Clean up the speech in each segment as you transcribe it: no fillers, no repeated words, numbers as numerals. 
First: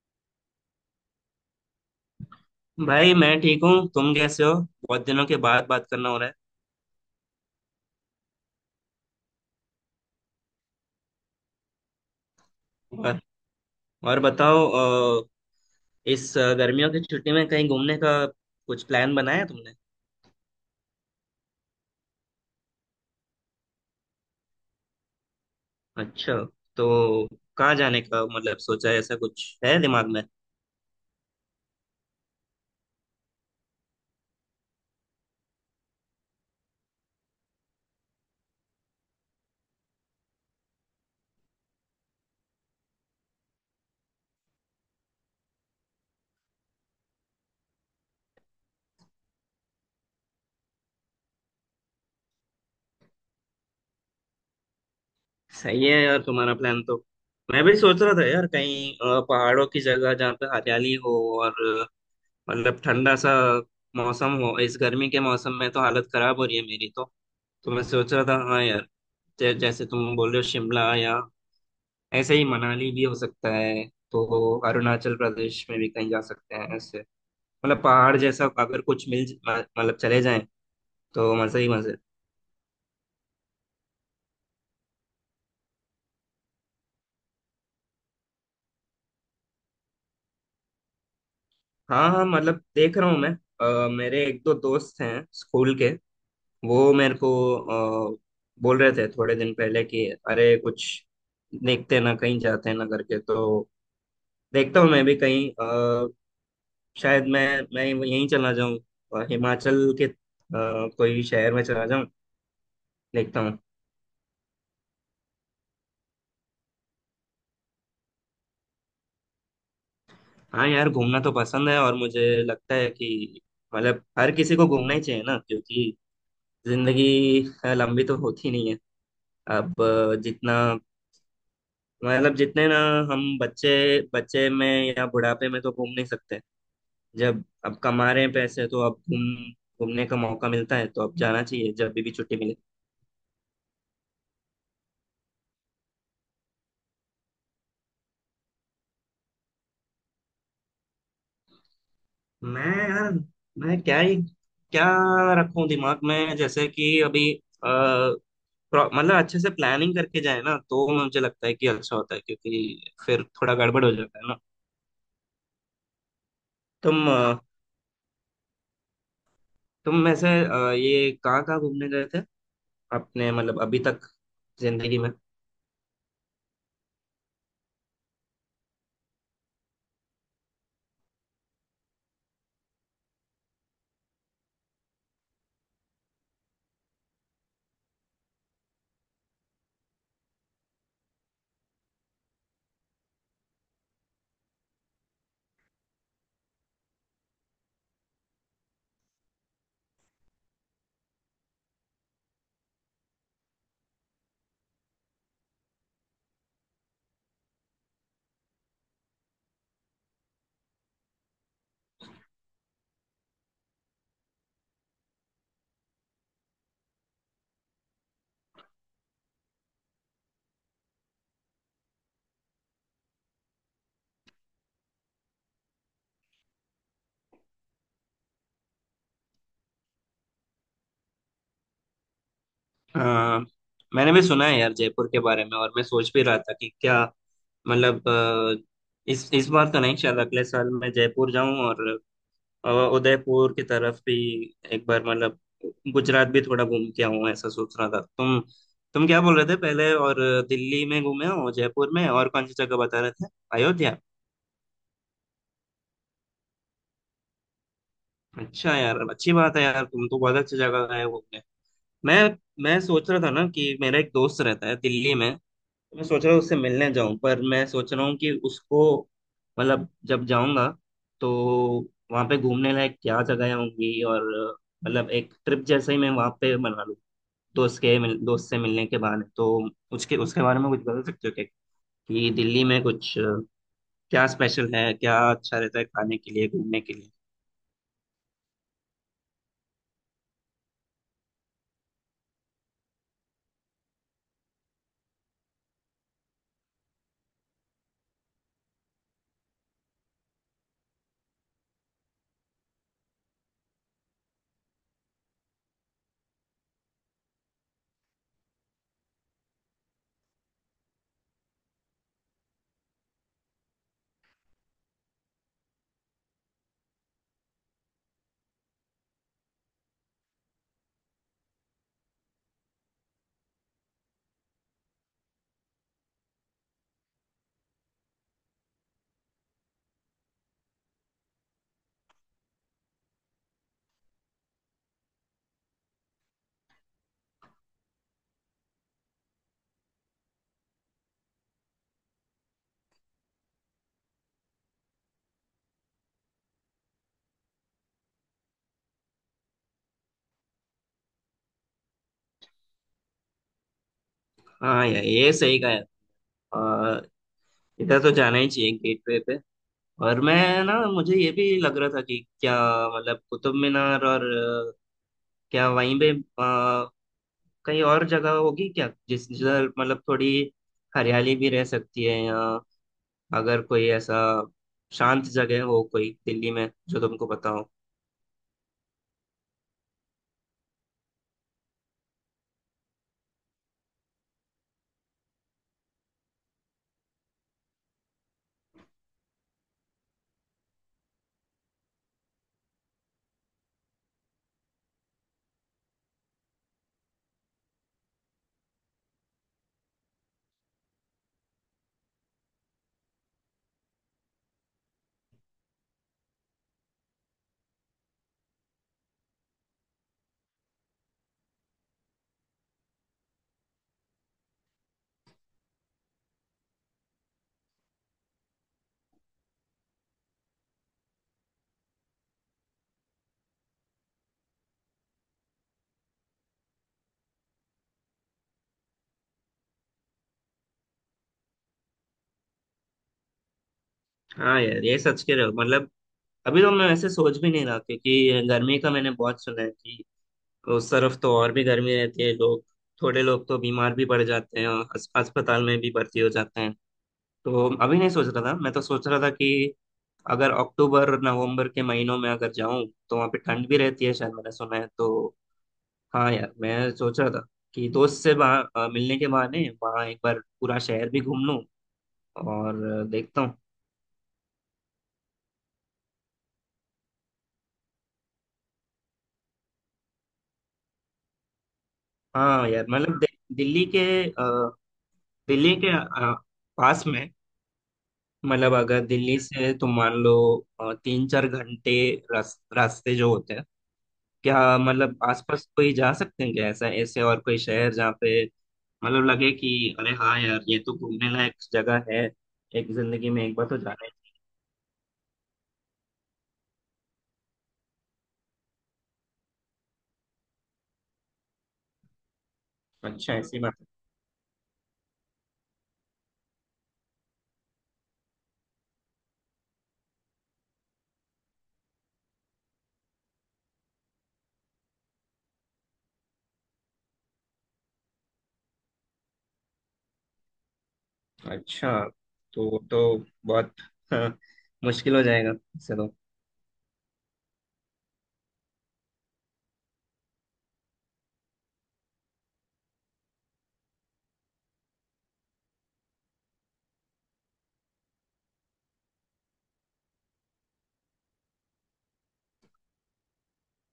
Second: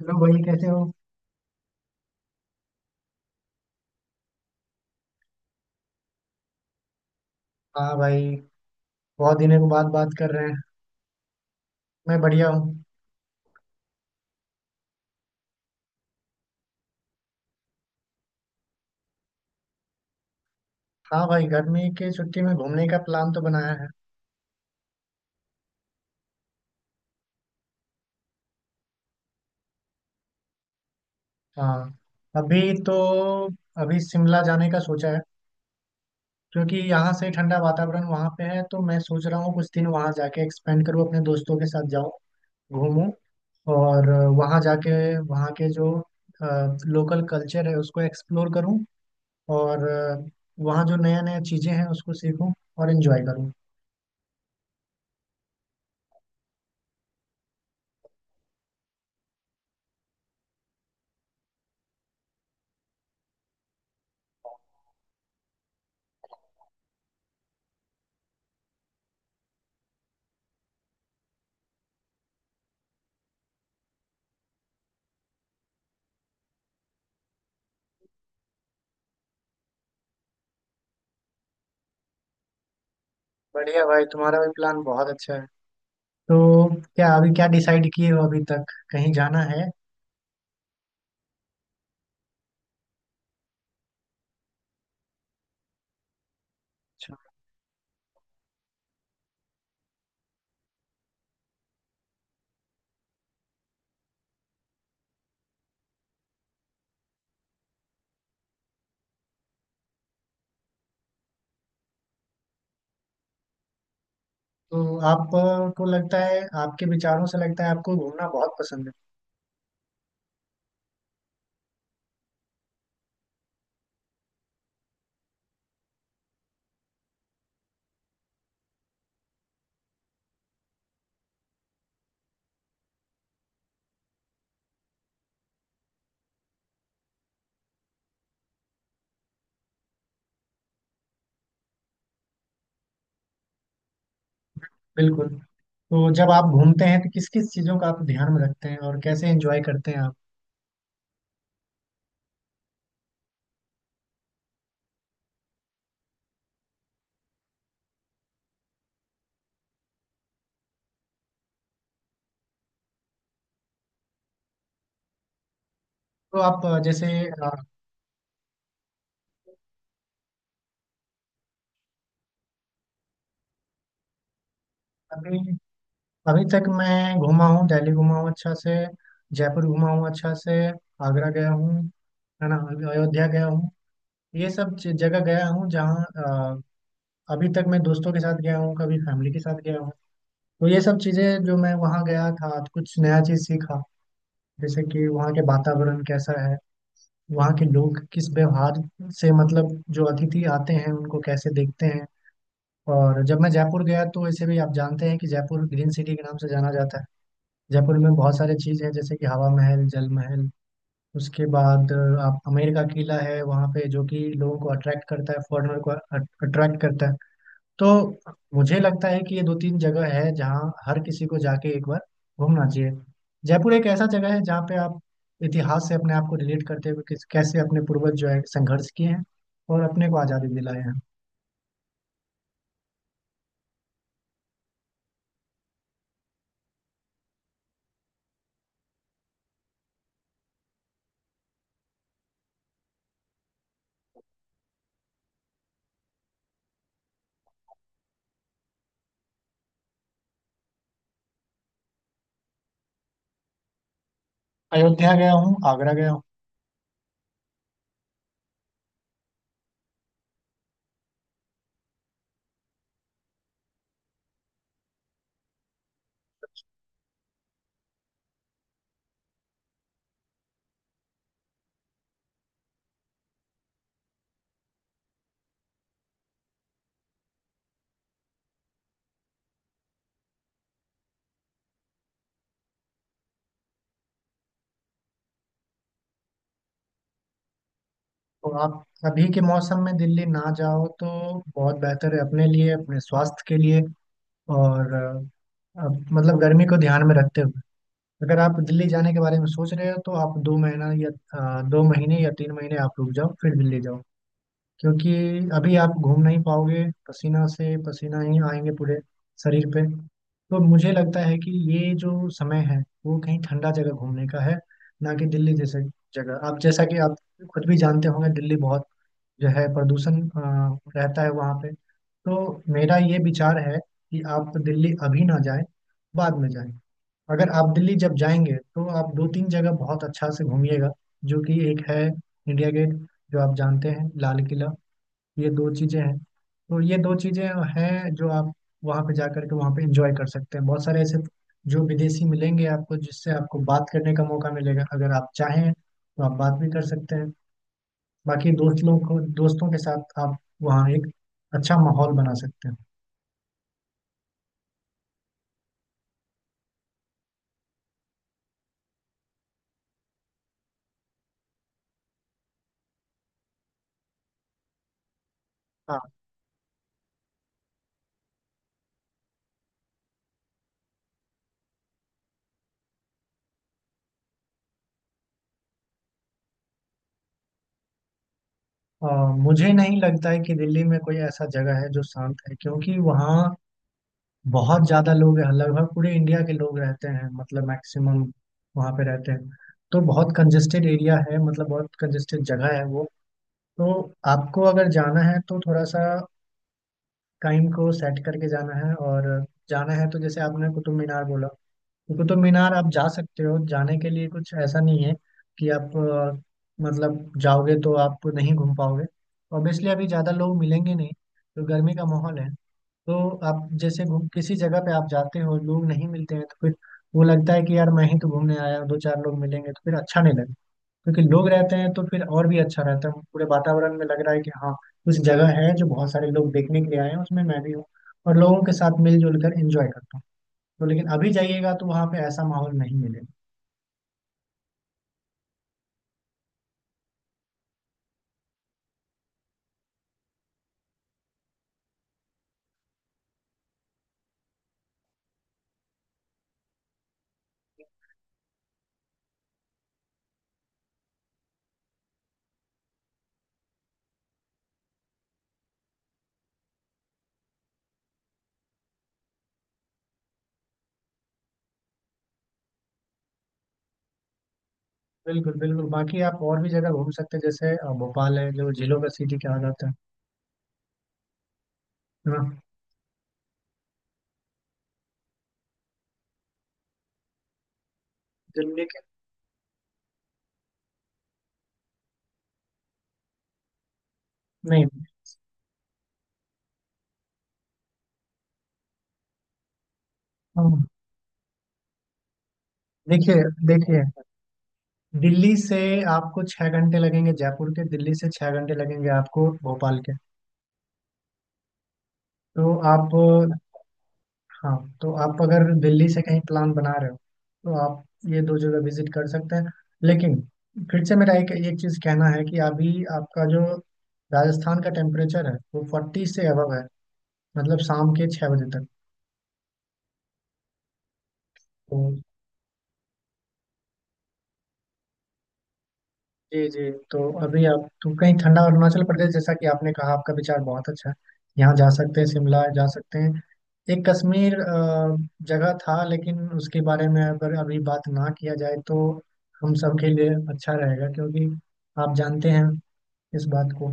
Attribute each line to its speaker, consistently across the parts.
Speaker 1: Hello भाई, कैसे हो?
Speaker 2: भाई मैं ठीक हूँ। तुम कैसे हो? बहुत दिनों के बाद बात करना हो रहा है।
Speaker 1: हाँ भाई, बहुत दिनों के बाद बात कर रहे हैं। मैं बढ़िया हूँ।
Speaker 2: और, और बताओ। अ, इस गर्मियों की छुट्टी में कहीं घूमने का कुछ प्लान बनाया तुमने?
Speaker 1: हाँ भाई, गर्मी की छुट्टी में घूमने का प्लान तो बनाया है।
Speaker 2: अच्छा। तो कहाँ जाने का मतलब सोचा है, ऐसा कुछ है दिमाग में?
Speaker 1: हाँ। अभी तो अभी शिमला जाने का सोचा है, क्योंकि यहाँ से ठंडा वातावरण वहाँ पे है, तो मैं सोच रहा हूँ कुछ दिन वहाँ जाके एक्सपेंड करूँ, अपने दोस्तों के साथ जाऊँ, घूमूं, और वहाँ जाके वहाँ के जो लोकल कल्चर है उसको एक्सप्लोर करूँ, और वहाँ जो नया नया चीज़ें हैं उसको सीखूँ और एंजॉय करूँ।
Speaker 2: सही है यार तुम्हारा प्लान तो। मैं भी सोच रहा था यार, कहीं पहाड़ों की जगह जहाँ पे हरियाली हो, और अ, मतलब ठंडा सा मौसम हो। इस गर्मी के मौसम में तो हालत खराब हो रही है मेरी तो। तो मैं सोच रहा था हाँ यार, जैसे तुम बोल रहे हो शिमला, या ऐसे ही मनाली भी हो सकता है। तो अरुणाचल प्रदेश में भी कहीं जा सकते हैं ऐसे। मतलब पहाड़ जैसा अगर कुछ मिल मतलब चले जाएं तो मजे ही मजे।
Speaker 1: बढ़िया भाई, तुम्हारा भी प्लान बहुत अच्छा है। तो क्या अभी क्या डिसाइड किए हो अभी तक? कहीं जाना है?
Speaker 2: हाँ हाँ, मतलब देख रहा हूँ मैं। मेरे एक दो दोस्त हैं स्कूल के। वो
Speaker 1: अच्छा।
Speaker 2: मेरे को अ, बोल रहे थे थोड़े दिन पहले कि अरे कुछ देखते हैं ना, कहीं जाते हैं ना करके, तो देखता हूँ मैं भी कहीं। शायद मैं यहीं चला जाऊँ। हिमाचल के कोई शहर में चला जाऊँ। देखता हूँ।
Speaker 1: तो आपको लगता है, आपके विचारों से लगता है आपको घूमना बहुत पसंद है।
Speaker 2: हाँ यार, घूमना तो पसंद है, और मुझे लगता है कि मतलब हर किसी को घूमना ही चाहिए ना, क्योंकि जिंदगी लंबी तो होती नहीं है। अब जितना मतलब जितने ना, हम बच्चे, बच्चे में या बुढ़ापे में तो घूम नहीं सकते। जब अब कमा रहे हैं पैसे तो अब घूमने का मौका मिलता है, तो अब जाना चाहिए जब भी छुट्टी मिले।
Speaker 1: बिल्कुल। तो जब आप घूमते हैं तो किस किस चीज़ों का आप ध्यान में रखते हैं और कैसे एंजॉय करते हैं आप?
Speaker 2: मैं यार, मैं क्या ही क्या रखूं दिमाग में, जैसे कि अभी? मतलब अच्छे से प्लानिंग करके जाए ना, तो मुझे लगता है कि अच्छा होता है, क्योंकि फिर थोड़ा गड़बड़ हो जाता है ना।
Speaker 1: तो आप जैसे
Speaker 2: तुम अ, तुम वैसे ये कहाँ कहाँ घूमने गए थे अपने, मतलब अभी तक जिंदगी में?
Speaker 1: अभी अभी तक मैं घूमा हूँ, दिल्ली घूमा हूँ अच्छा से, जयपुर घूमा हूँ अच्छा से, आगरा गया हूँ, है ना, अयोध्या गया हूँ, ये सब जगह गया हूँ। जहाँ अभी तक मैं दोस्तों के साथ गया हूँ, कभी फैमिली के साथ गया हूँ। तो ये सब चीज़ें जो मैं वहाँ गया था, तो कुछ नया चीज़ सीखा, जैसे कि वहाँ के वातावरण कैसा है, वहाँ के लोग किस व्यवहार से, मतलब जो अतिथि आते हैं उनको कैसे देखते हैं। और जब मैं जयपुर गया, तो वैसे भी आप जानते हैं कि जयपुर ग्रीन सिटी के नाम से जाना जाता है। जयपुर में बहुत सारे चीज़ हैं, जैसे कि हवा महल, जल महल, उसके बाद आप आमेर का किला है वहाँ पे, जो कि लोगों को अट्रैक्ट करता है, फॉरेनर को अट्रैक्ट करता है। तो मुझे लगता है कि ये दो तीन जगह है जहाँ हर किसी को जाके एक बार घूमना चाहिए। जयपुर एक ऐसा जगह है जहाँ पे आप इतिहास से अपने आप को रिलेट करते हुए किस कैसे अपने पूर्वज जो है संघर्ष किए हैं और अपने को आज़ादी दिलाए हैं।
Speaker 2: अ, मैंने भी सुना है यार जयपुर के बारे में, और मैं सोच भी रहा था कि क्या मतलब इस बार तो नहीं, शायद अगले साल मैं जयपुर जाऊं, और अ, उदयपुर की तरफ भी एक बार, मतलब गुजरात भी थोड़ा घूम के आऊँ, ऐसा सोच रहा था। तुम क्या बोल रहे थे पहले, और दिल्ली में घूमे हो, जयपुर में, और कौन सी जगह बता रहे थे? अयोध्या।
Speaker 1: अयोध्या गया हूँ, आगरा गया हूँ।
Speaker 2: अच्छा यार, अच्छी बात है यार, तुम तो बहुत अच्छी जगह गए घूमने। मैं मैं सोच रहा था ना कि मेरा एक दोस्त रहता है दिल्ली में। तो मैं सोच रहा हूँ उससे मिलने जाऊं, पर मैं सोच रहा हूँ कि उसको, मतलब जब जाऊंगा तो वहां पे घूमने लायक क्या जगह होंगी, और मतलब एक ट्रिप जैसे ही मैं वहां पे मना लूं, दोस्त से मिलने के बाद, तो उसके उसके बारे में कुछ बता सकते हो क्या? कि दिल्ली में कुछ क्या स्पेशल है, क्या अच्छा रहता है खाने के लिए, घूमने के लिए?
Speaker 1: तो आप अभी के मौसम में दिल्ली ना जाओ तो बहुत बेहतर है, अपने लिए, अपने स्वास्थ्य के लिए। और मतलब गर्मी को ध्यान में रखते हुए अगर आप दिल्ली जाने के बारे में सोच रहे हो, तो आप 2 महीना या 2 महीने या 3 महीने आप रुक जाओ, फिर दिल्ली जाओ। क्योंकि अभी आप घूम नहीं पाओगे, पसीना से पसीना ही आएंगे पूरे शरीर पे। तो मुझे लगता है कि ये जो समय है वो कहीं ठंडा जगह घूमने का है, ना कि दिल्ली जैसे जगह। आप जैसा कि आप खुद भी जानते होंगे, दिल्ली बहुत जो है प्रदूषण रहता है वहाँ पे। तो मेरा ये विचार है कि आप दिल्ली अभी ना जाएं, बाद में जाएं। अगर आप दिल्ली जब जाएंगे तो आप दो तीन जगह बहुत अच्छा से घूमिएगा, जो कि एक है इंडिया गेट, जो आप जानते हैं लाल किला। ये दो चीज़ें हैं। तो ये दो चीज़ें हैं जो आप वहाँ पे जा करके वहाँ पे एंजॉय कर सकते हैं। बहुत सारे ऐसे जो विदेशी मिलेंगे आपको, जिससे आपको बात करने का मौका मिलेगा। अगर आप चाहें तो आप बात भी कर सकते हैं। बाकी दोस्त लोग को, दोस्तों के साथ आप वहाँ एक अच्छा माहौल बना सकते हैं।
Speaker 2: हाँ यार, ये सही कहा है। और इधर तो जाना ही चाहिए, गेटवे पे। और मैं ना, मुझे ये भी लग रहा था कि क्या मतलब कुतुब मीनार, और अ, क्या वहीं
Speaker 1: हाँ।
Speaker 2: पे कहीं और जगह होगी क्या, जिस जिधर मतलब थोड़ी हरियाली भी रह सकती है, या अगर कोई ऐसा शांत जगह हो कोई दिल्ली में जो तुमको पता हो?
Speaker 1: अ, मुझे नहीं लगता है कि दिल्ली में कोई ऐसा जगह है जो शांत है, क्योंकि वहाँ बहुत ज्यादा लोग हैं, लगभग पूरे इंडिया के लोग रहते हैं, मतलब मैक्सिमम वहाँ पे रहते हैं। तो बहुत कंजेस्टेड एरिया है, मतलब बहुत कंजेस्टेड जगह है वो। तो आपको अगर जाना है तो थोड़ा सा टाइम को सेट करके जाना है। और जाना है तो जैसे आपने कुतुब मीनार बोला, तो कुतुब मीनार आप जा सकते हो। जाने के लिए कुछ ऐसा नहीं है कि आप मतलब जाओगे तो आप नहीं घूम पाओगे। ऑब्वियसली अभी ज़्यादा लोग मिलेंगे नहीं, तो गर्मी का माहौल है। तो आप जैसे घूम किसी जगह पे आप जाते हो, लोग नहीं मिलते हैं, तो फिर वो लगता है कि यार मैं ही तो घूमने आया हूँ, दो चार लोग मिलेंगे तो फिर अच्छा नहीं लगता। क्योंकि लोग रहते हैं तो फिर और भी अच्छा रहता है, पूरे वातावरण में लग रहा है कि हाँ कुछ जगह है जो बहुत सारे लोग देखने के लिए आए हैं, उसमें मैं भी हूँ, और लोगों के साथ मिलजुल कर एंजॉय करता हूँ। तो लेकिन अभी जाइएगा तो वहाँ पे ऐसा माहौल नहीं मिलेगा।
Speaker 2: हाँ यार, ये सच कह रहे हो मतलब। अभी तो मैं वैसे सोच भी नहीं रहा, क्योंकि गर्मी का मैंने बहुत सुना है कि उस तरफ तो और भी गर्मी रहती है। लोग, थोड़े लोग तो बीमार भी पड़ जाते हैं और अस्पताल में भी भर्ती हो जाते हैं। तो अभी नहीं सोच रहा था। मैं तो सोच रहा था कि अगर अक्टूबर नवंबर के महीनों में अगर जाऊं तो वहाँ पे ठंड भी रहती है शायद, मैंने सुना है तो। हाँ यार, मैं सोच रहा था कि दोस्त से वहाँ मिलने के बहाने वहाँ एक बार पूरा शहर भी घूम लूं, और देखता हूँ।
Speaker 1: बिल्कुल बिल्कुल, बाकी आप और भी जगह घूम सकते हैं, जैसे भोपाल है जो झीलों का सिटी कहा जाता है। हाँ,
Speaker 2: हाँ यार मतलब, दि- दिल्ली के अ, दिल्ली के अ, पास में, मतलब
Speaker 1: दिल्ली के,
Speaker 2: अगर दिल्ली से तुम मान लो तीन चार घंटे रास्ते जो होते हैं, क्या
Speaker 1: नहीं।
Speaker 2: मतलब आसपास कोई जा सकते हैं क्या, ऐसा ऐसे और कोई शहर जहाँ पे मतलब लगे कि अरे हाँ यार ये
Speaker 1: हाँ,
Speaker 2: तो घूमने लायक जगह है, एक जिंदगी
Speaker 1: देखिए,
Speaker 2: में एक बार तो
Speaker 1: देखिए,
Speaker 2: जाना ही
Speaker 1: दिल्ली से आपको 6 घंटे लगेंगे जयपुर के, दिल्ली से 6 घंटे लगेंगे आपको भोपाल के। तो आप,
Speaker 2: चाहिए। अच्छा, ऐसी बात
Speaker 1: हाँ, तो आप अगर दिल्ली से कहीं प्लान बना रहे हो, तो आप ये दो जगह विजिट कर सकते हैं। लेकिन फिर से मेरा एक एक चीज़ कहना है कि अभी आपका जो राजस्थान का टेम्परेचर है वो 40 से अबव है, मतलब शाम के 6 बजे तक।
Speaker 2: है।
Speaker 1: तो
Speaker 2: अच्छा। तो बहुत, हाँ, मुश्किल हो जाएगा। चलो।
Speaker 1: जी जी। तो अभी आप तो कहीं ठंडा अरुणाचल प्रदेश जैसा कि आपने कहा, आपका विचार बहुत अच्छा है, यहाँ जा सकते हैं, शिमला जा सकते हैं। एक कश्मीर जगह था, लेकिन उसके बारे में अगर अभी बात ना किया जाए तो हम सबके लिए अच्छा रहेगा, क्योंकि आप जानते हैं इस बात को।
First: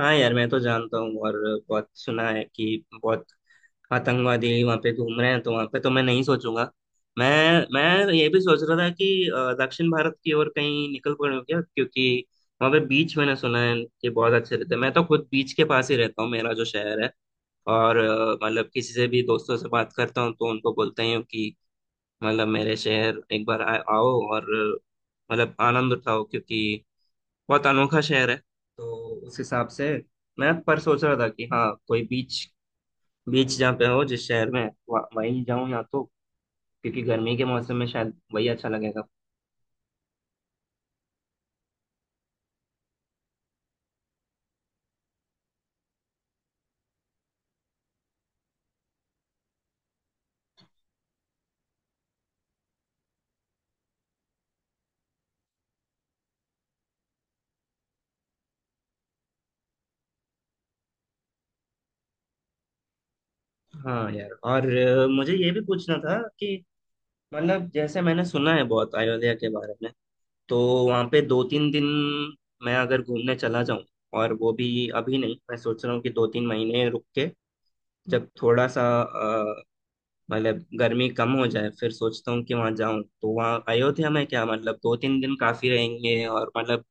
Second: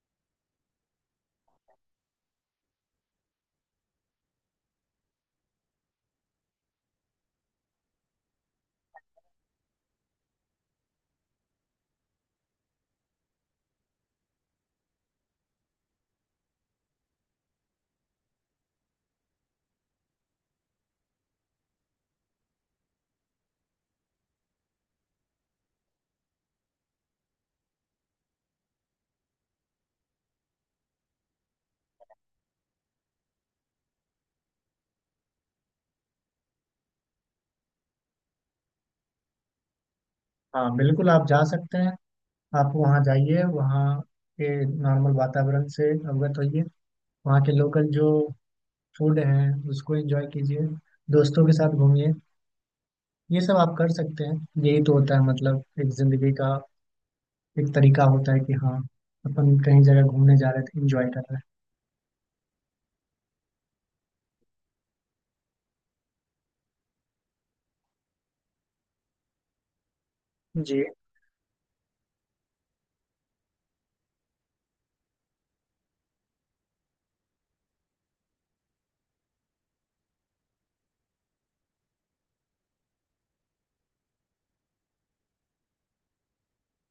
Speaker 2: हाँ यार, मैं तो जानता हूँ, और बहुत सुना है कि बहुत आतंकवादी वहाँ पे घूम रहे हैं, तो वहाँ पे तो मैं नहीं सोचूंगा। मैं मैं ये भी सोच रहा था कि दक्षिण भारत की ओर कहीं निकल पड़ूं क्या, क्योंकि वहाँ पे बीच मैंने सुना है कि बहुत अच्छे रहते हैं। मैं तो खुद बीच के पास ही रहता हूँ, मेरा जो शहर है। और मतलब किसी से भी, दोस्तों से बात करता हूँ तो उनको बोलता ही हूँ कि मतलब मेरे शहर एक बार आओ, और मतलब आनंद उठाओ, क्योंकि बहुत अनोखा शहर है। तो उस हिसाब से मैं पर सोच रहा था कि हाँ, कोई बीच बीच जहाँ पे हो जिस शहर में, वहीं जाऊँ या तो, क्योंकि गर्मी के मौसम में शायद वही अच्छा लगेगा।
Speaker 1: हाँ बिल्कुल, आप जा सकते हैं। आप वहाँ जाइए, वहाँ के नॉर्मल वातावरण से अवगत होइए, वहाँ के लोकल जो फूड हैं उसको एंजॉय कीजिए, दोस्तों के साथ घूमिए, ये सब आप कर सकते हैं। यही तो होता है, मतलब एक जिंदगी का एक तरीका होता है कि हाँ अपन कहीं जगह घूमने जा रहे थे, एंजॉय कर रहे।
Speaker 2: हाँ यार, और मुझे ये भी पूछना था कि मतलब जैसे मैंने सुना है बहुत अयोध्या के बारे में। तो
Speaker 1: जी हैं।
Speaker 2: वहाँ पे दो तीन दिन मैं अगर घूमने चला जाऊँ, और वो भी अभी नहीं। मैं सोच रहा हूँ कि दो तीन महीने रुक के, जब थोड़ा सा मतलब गर्मी कम हो जाए, फिर सोचता हूँ कि वहां जाऊं। तो वहाँ अयोध्या में क्या मतलब दो तीन दिन काफी रहेंगे, और मतलब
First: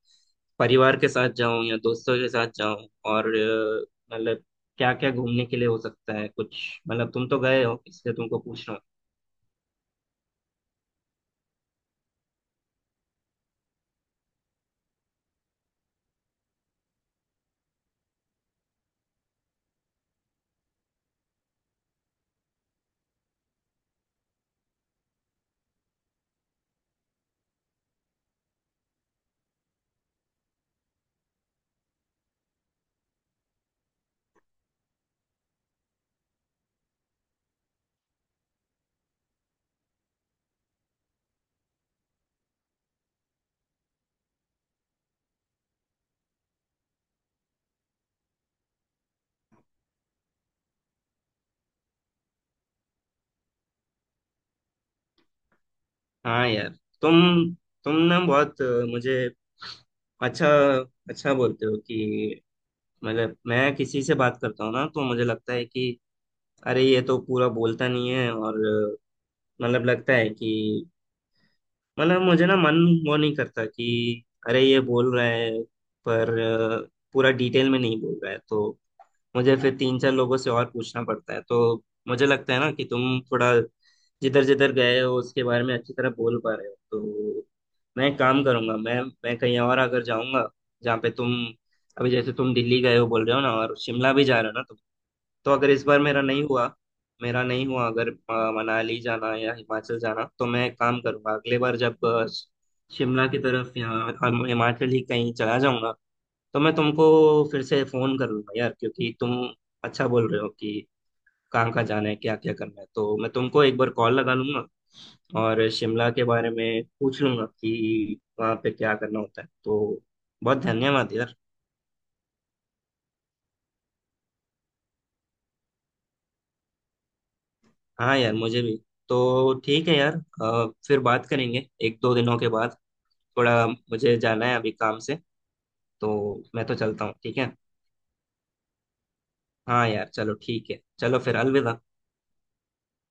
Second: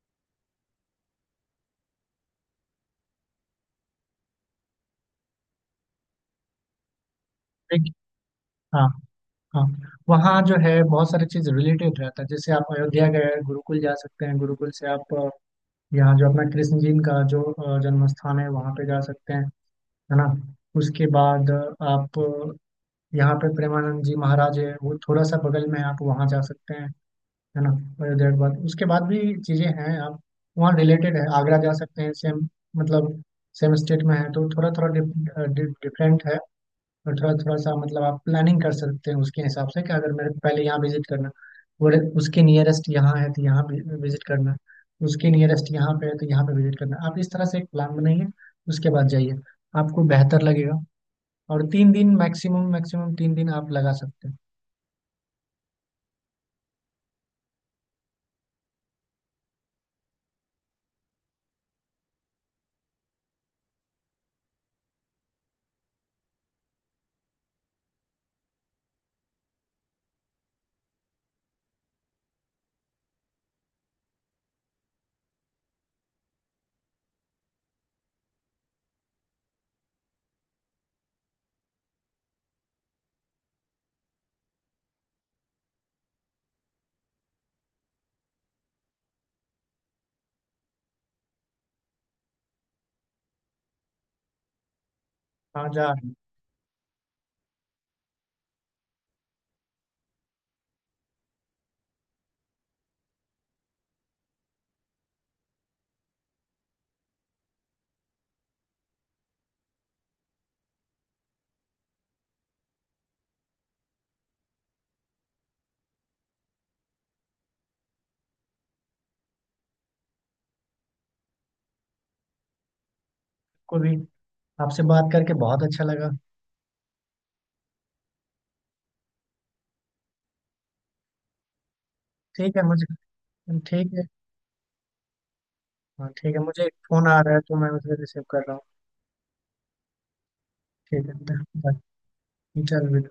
Speaker 2: परिवार के साथ जाऊं या दोस्तों के साथ जाऊं, और मतलब क्या क्या घूमने के लिए हो सकता है कुछ? मतलब तुम तो गए हो
Speaker 1: एक,
Speaker 2: इसलिए तुमको पूछ रहा हूँ।
Speaker 1: हाँ, हाँ, वहाँ जो है बहुत सारी चीज रिलेटेड रहता है। जैसे आप अयोध्या गए, गुरुकुल जा सकते हैं, गुरुकुल से आप यहाँ जो अपना कृष्ण जी का जो जन्म स्थान है वहाँ पे जा सकते हैं, है ना। उसके बाद आप यहाँ पे प्रेमानंद जी महाराज है, वो थोड़ा सा बगल में है, आप वहाँ जा सकते हैं, है ना। देर बाद उसके बाद भी चीज़ें हैं, आप वहाँ रिलेटेड है, आगरा जा सकते हैं, सेम मतलब सेम स्टेट में है, तो थोड़ा थोड़ा डिफरेंट है। और थोड़ा थोड़ा सा मतलब आप प्लानिंग कर सकते हैं उसके हिसाब से कि अगर मेरे को पहले यहाँ विजिट करना, और उसके नियरेस्ट यहाँ है तो यहाँ विजिट करना, उसके नियरेस्ट यहाँ पे है तो यहाँ पे विजिट करना। आप इस तरह से एक प्लान बनाइए, उसके बाद जाइए, आपको बेहतर लगेगा। और 3 दिन मैक्सिमम, मैक्सिमम 3 दिन आप लगा सकते हैं।
Speaker 2: हाँ यार, तुम तुम ना बहुत मुझे अच्छा अच्छा बोलते हो कि मतलब मैं किसी से बात करता हूँ ना, तो मुझे लगता है कि अरे ये तो पूरा बोलता नहीं है, और मतलब लगता है कि मतलब मुझे ना मन वो नहीं करता कि अरे ये बोल रहा है, पर पूरा डिटेल में नहीं बोल रहा है, तो मुझे फिर तीन चार लोगों से और पूछना पड़ता है। तो मुझे लगता है ना कि तुम थोड़ा जिधर जिधर गए हो उसके बारे में अच्छी तरह बोल पा रहे हो। तो मैं एक काम करूंगा, मैं कहीं और अगर जाऊंगा जहाँ पे तुम, अभी जैसे तुम दिल्ली गए हो बोल रहे हो ना, और शिमला भी जा रहे हो ना, तो
Speaker 1: हाँ
Speaker 2: अगर इस
Speaker 1: जा।
Speaker 2: बार मेरा नहीं हुआ अगर मनाली जाना या हिमाचल जाना, तो मैं एक काम करूंगा, अगले बार जब शिमला की तरफ या हिमाचल ही कहीं चला जाऊंगा, तो मैं तुमको फिर से फोन कर लूंगा यार, क्योंकि तुम अच्छा बोल रहे हो कि कहाँ कहाँ जाना है, क्या क्या करना है, तो मैं तुमको एक बार कॉल लगा लूंगा और शिमला के बारे में पूछ लूंगा कि वहाँ पे क्या करना होता है। तो बहुत धन्यवाद यार।
Speaker 1: कोई भी, आपसे बात करके बहुत अच्छा लगा।
Speaker 2: हाँ यार, मुझे भी। तो ठीक है यार, फिर बात करेंगे एक दो दिनों के
Speaker 1: ठीक है
Speaker 2: बाद।
Speaker 1: मुझे।
Speaker 2: थोड़ा
Speaker 1: ठीक है,
Speaker 2: मुझे जाना है अभी काम से,
Speaker 1: हाँ ठीक है,
Speaker 2: तो
Speaker 1: मुझे
Speaker 2: मैं
Speaker 1: एक
Speaker 2: तो चलता
Speaker 1: फोन
Speaker 2: हूँ,
Speaker 1: आ रहा
Speaker 2: ठीक
Speaker 1: है,
Speaker 2: है।
Speaker 1: तो मैं उसे रिसीव कर रहा हूँ।
Speaker 2: हाँ यार, चलो ठीक है,
Speaker 1: ठीक है,
Speaker 2: चलो फिर अलविदा।
Speaker 1: धन्यवाद। चल।